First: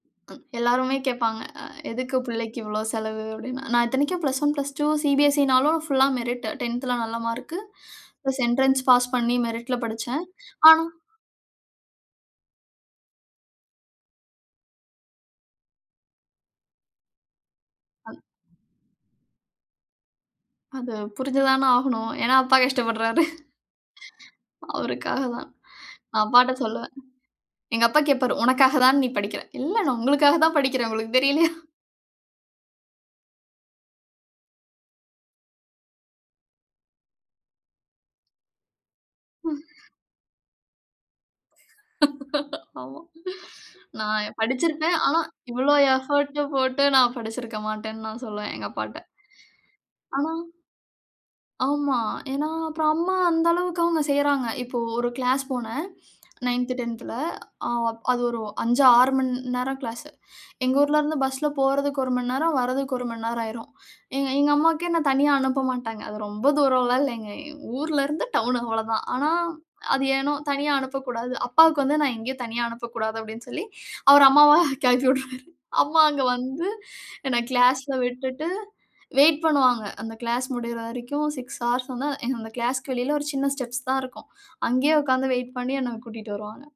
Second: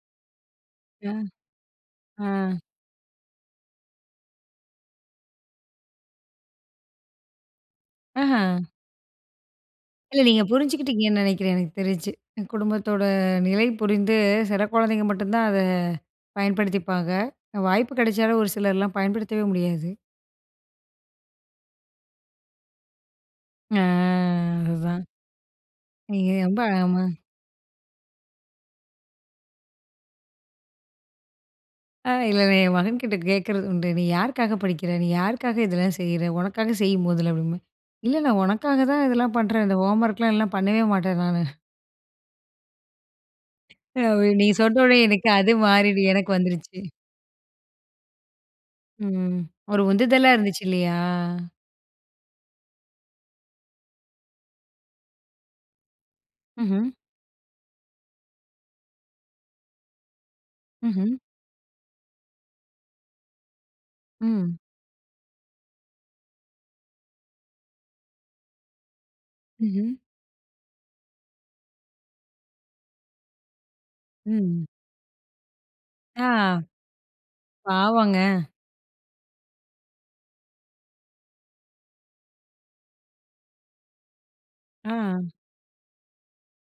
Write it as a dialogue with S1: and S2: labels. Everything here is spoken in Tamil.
S1: எல்லாருமே
S2: ம்,
S1: கேட்பாங்க. அ எதுக்கு பிள்ளைக்கு
S2: அ.
S1: இவ்ளோ செலவு அப்டின்னு, நான் இத்தனைக்கும் +1 +2 சி பி எஸ் சி ன்னாலும், ஃபுல்லா மெரிட்டு 10த்ல நல்ல மார்க். ப்ளஸ்
S2: அ
S1: என்ட்ரன்ஸ் பாஸ் பண்ணி மெரிட்ல
S2: இல்ல
S1: படிச்சேன்.
S2: நீங்க
S1: ஆ
S2: புரிஞ்சுக்கிட்டிங்கன்னு நினைக்கிறேன், எனக்கு தெரிஞ்சு. குடும்பத்தோட நிலை புரிந்து சில குழந்தைங்க மட்டும் தான், அத பயன்படுத்திப்பாங்க. வாய்ப்பு
S1: அ.
S2: கிடைச்சாலும் ஒரு சிலர்லாம் பயன்படுத்தவே முடியாது.
S1: அது, புரிஞ்சுதான ஆகணும். ஏனா அப்பா கஷ்டப்படுறாரு.
S2: அ, அதான்.
S1: அவருக்காக தான். நான்
S2: நீங்க
S1: அப்பாட்ட
S2: ரொம்ப
S1: சொல்லுவேன்,
S2: அழகமா
S1: எங்க அப்பா கேட்பாரு, உனக்காக தான் நீ படிக்கிற? இல்ல நான் உங்களுக்காக தான் படிக்கிறேன். உங்களுக்கு தெரியலயா?
S2: அ, இல்லயில்ல என் மகன்கிட்ட கேட்கிறது உண்டு, "நீ யாருக்காக படிக்கிற? நீ யாருக்காக இதெல்லா செய்ற? உனக்காக செய் மொதல்ல", அப்படி என்பேன், "இல்ல, உனக்காக தான் இதெல்லாம்
S1: ம்.
S2: பண்றேன். இந்த ஹோம்வொர்க்லா இல்லனா பண்ணவே மாட்டேன் நானு",
S1: ஆமா.
S2: அ
S1: நான்
S2: நீ சொன்ன
S1: படிச்சுருப்பேன்.
S2: உடனே
S1: ஆனா
S2: எனக்கு அது
S1: இவ்ளோ
S2: மாரி நீ எனக்கு
S1: எஃபோர்ட்
S2: வந்துருச்சு.
S1: போட்டு நான் படிச்சுருக்க மாட்டேன்னு தான் நான் சொல்வேன், எங்க அப்பாட்ட.
S2: ம். ஒரு உந்துதலா
S1: ஆனா
S2: இருந்துச்சு இல்லையா?
S1: ஆமா. ஏனா? அப்போ அம்மா அந்த அளவுக்கு அவுங்க செய்றாங்க. இப்போ ஒரு க்ளாஸ் போனேன். 9த்,
S2: ம்ஹ்ம்.
S1: 10த்ல அ-அது ஒரு 5 6 மணி நேரம் கிளாஸ். எங்க ஊர்ல
S2: ம்ஹ்ம்.
S1: இருந்து பஸ்ல போறதுக்கு ஒரு மணி நேரம், வர்றதுக்கு ஒரு மணி நேரம் ஆயிரும். எ-எங்க
S2: ம்.
S1: அம்மாவுக்கே, என்ன தனியா அனுப்ப மாட்டாங்க. அது ரொம்ப தூரம்லாயில்லங்க, எங்க ஊர்ல இருந்து டவுன் அவ்ளோதான். ஆனா
S2: ம்ஹ்ம்.
S1: அது ஏனோ தனியா அனுப்பக்கூடாது. அப்பாவுக்கு வந்து நான் எங்கயும் தனியா அனுப்பக்கூடாது, அப்டின்னு சொல்லி, அவர்
S2: ம்,
S1: அம்மாவ
S2: ம்.
S1: கிளப்பி விட்ருவாரு. அம்மா அங்க
S2: ஆ.
S1: வந்து, என்ன க்ளாஸ்ல
S2: பாவங்க.
S1: விட்டுட்டு, வெயிட் பண்ணுவாங்க. அந்த க்ளாஸ் முடியற வரைக்கும் 6:00 ஹார்ஸ் வந்தா, என்னோட க்ளாஸ்க்கு வெளில ஒரு சின்ன ஸ்டெப்ஸ் தான் இருக்கும். அங்கயே
S2: அ.
S1: உக்காந்து வெயிட் பண்ணி என்ன கூட்டிட்டு வருவாங்க.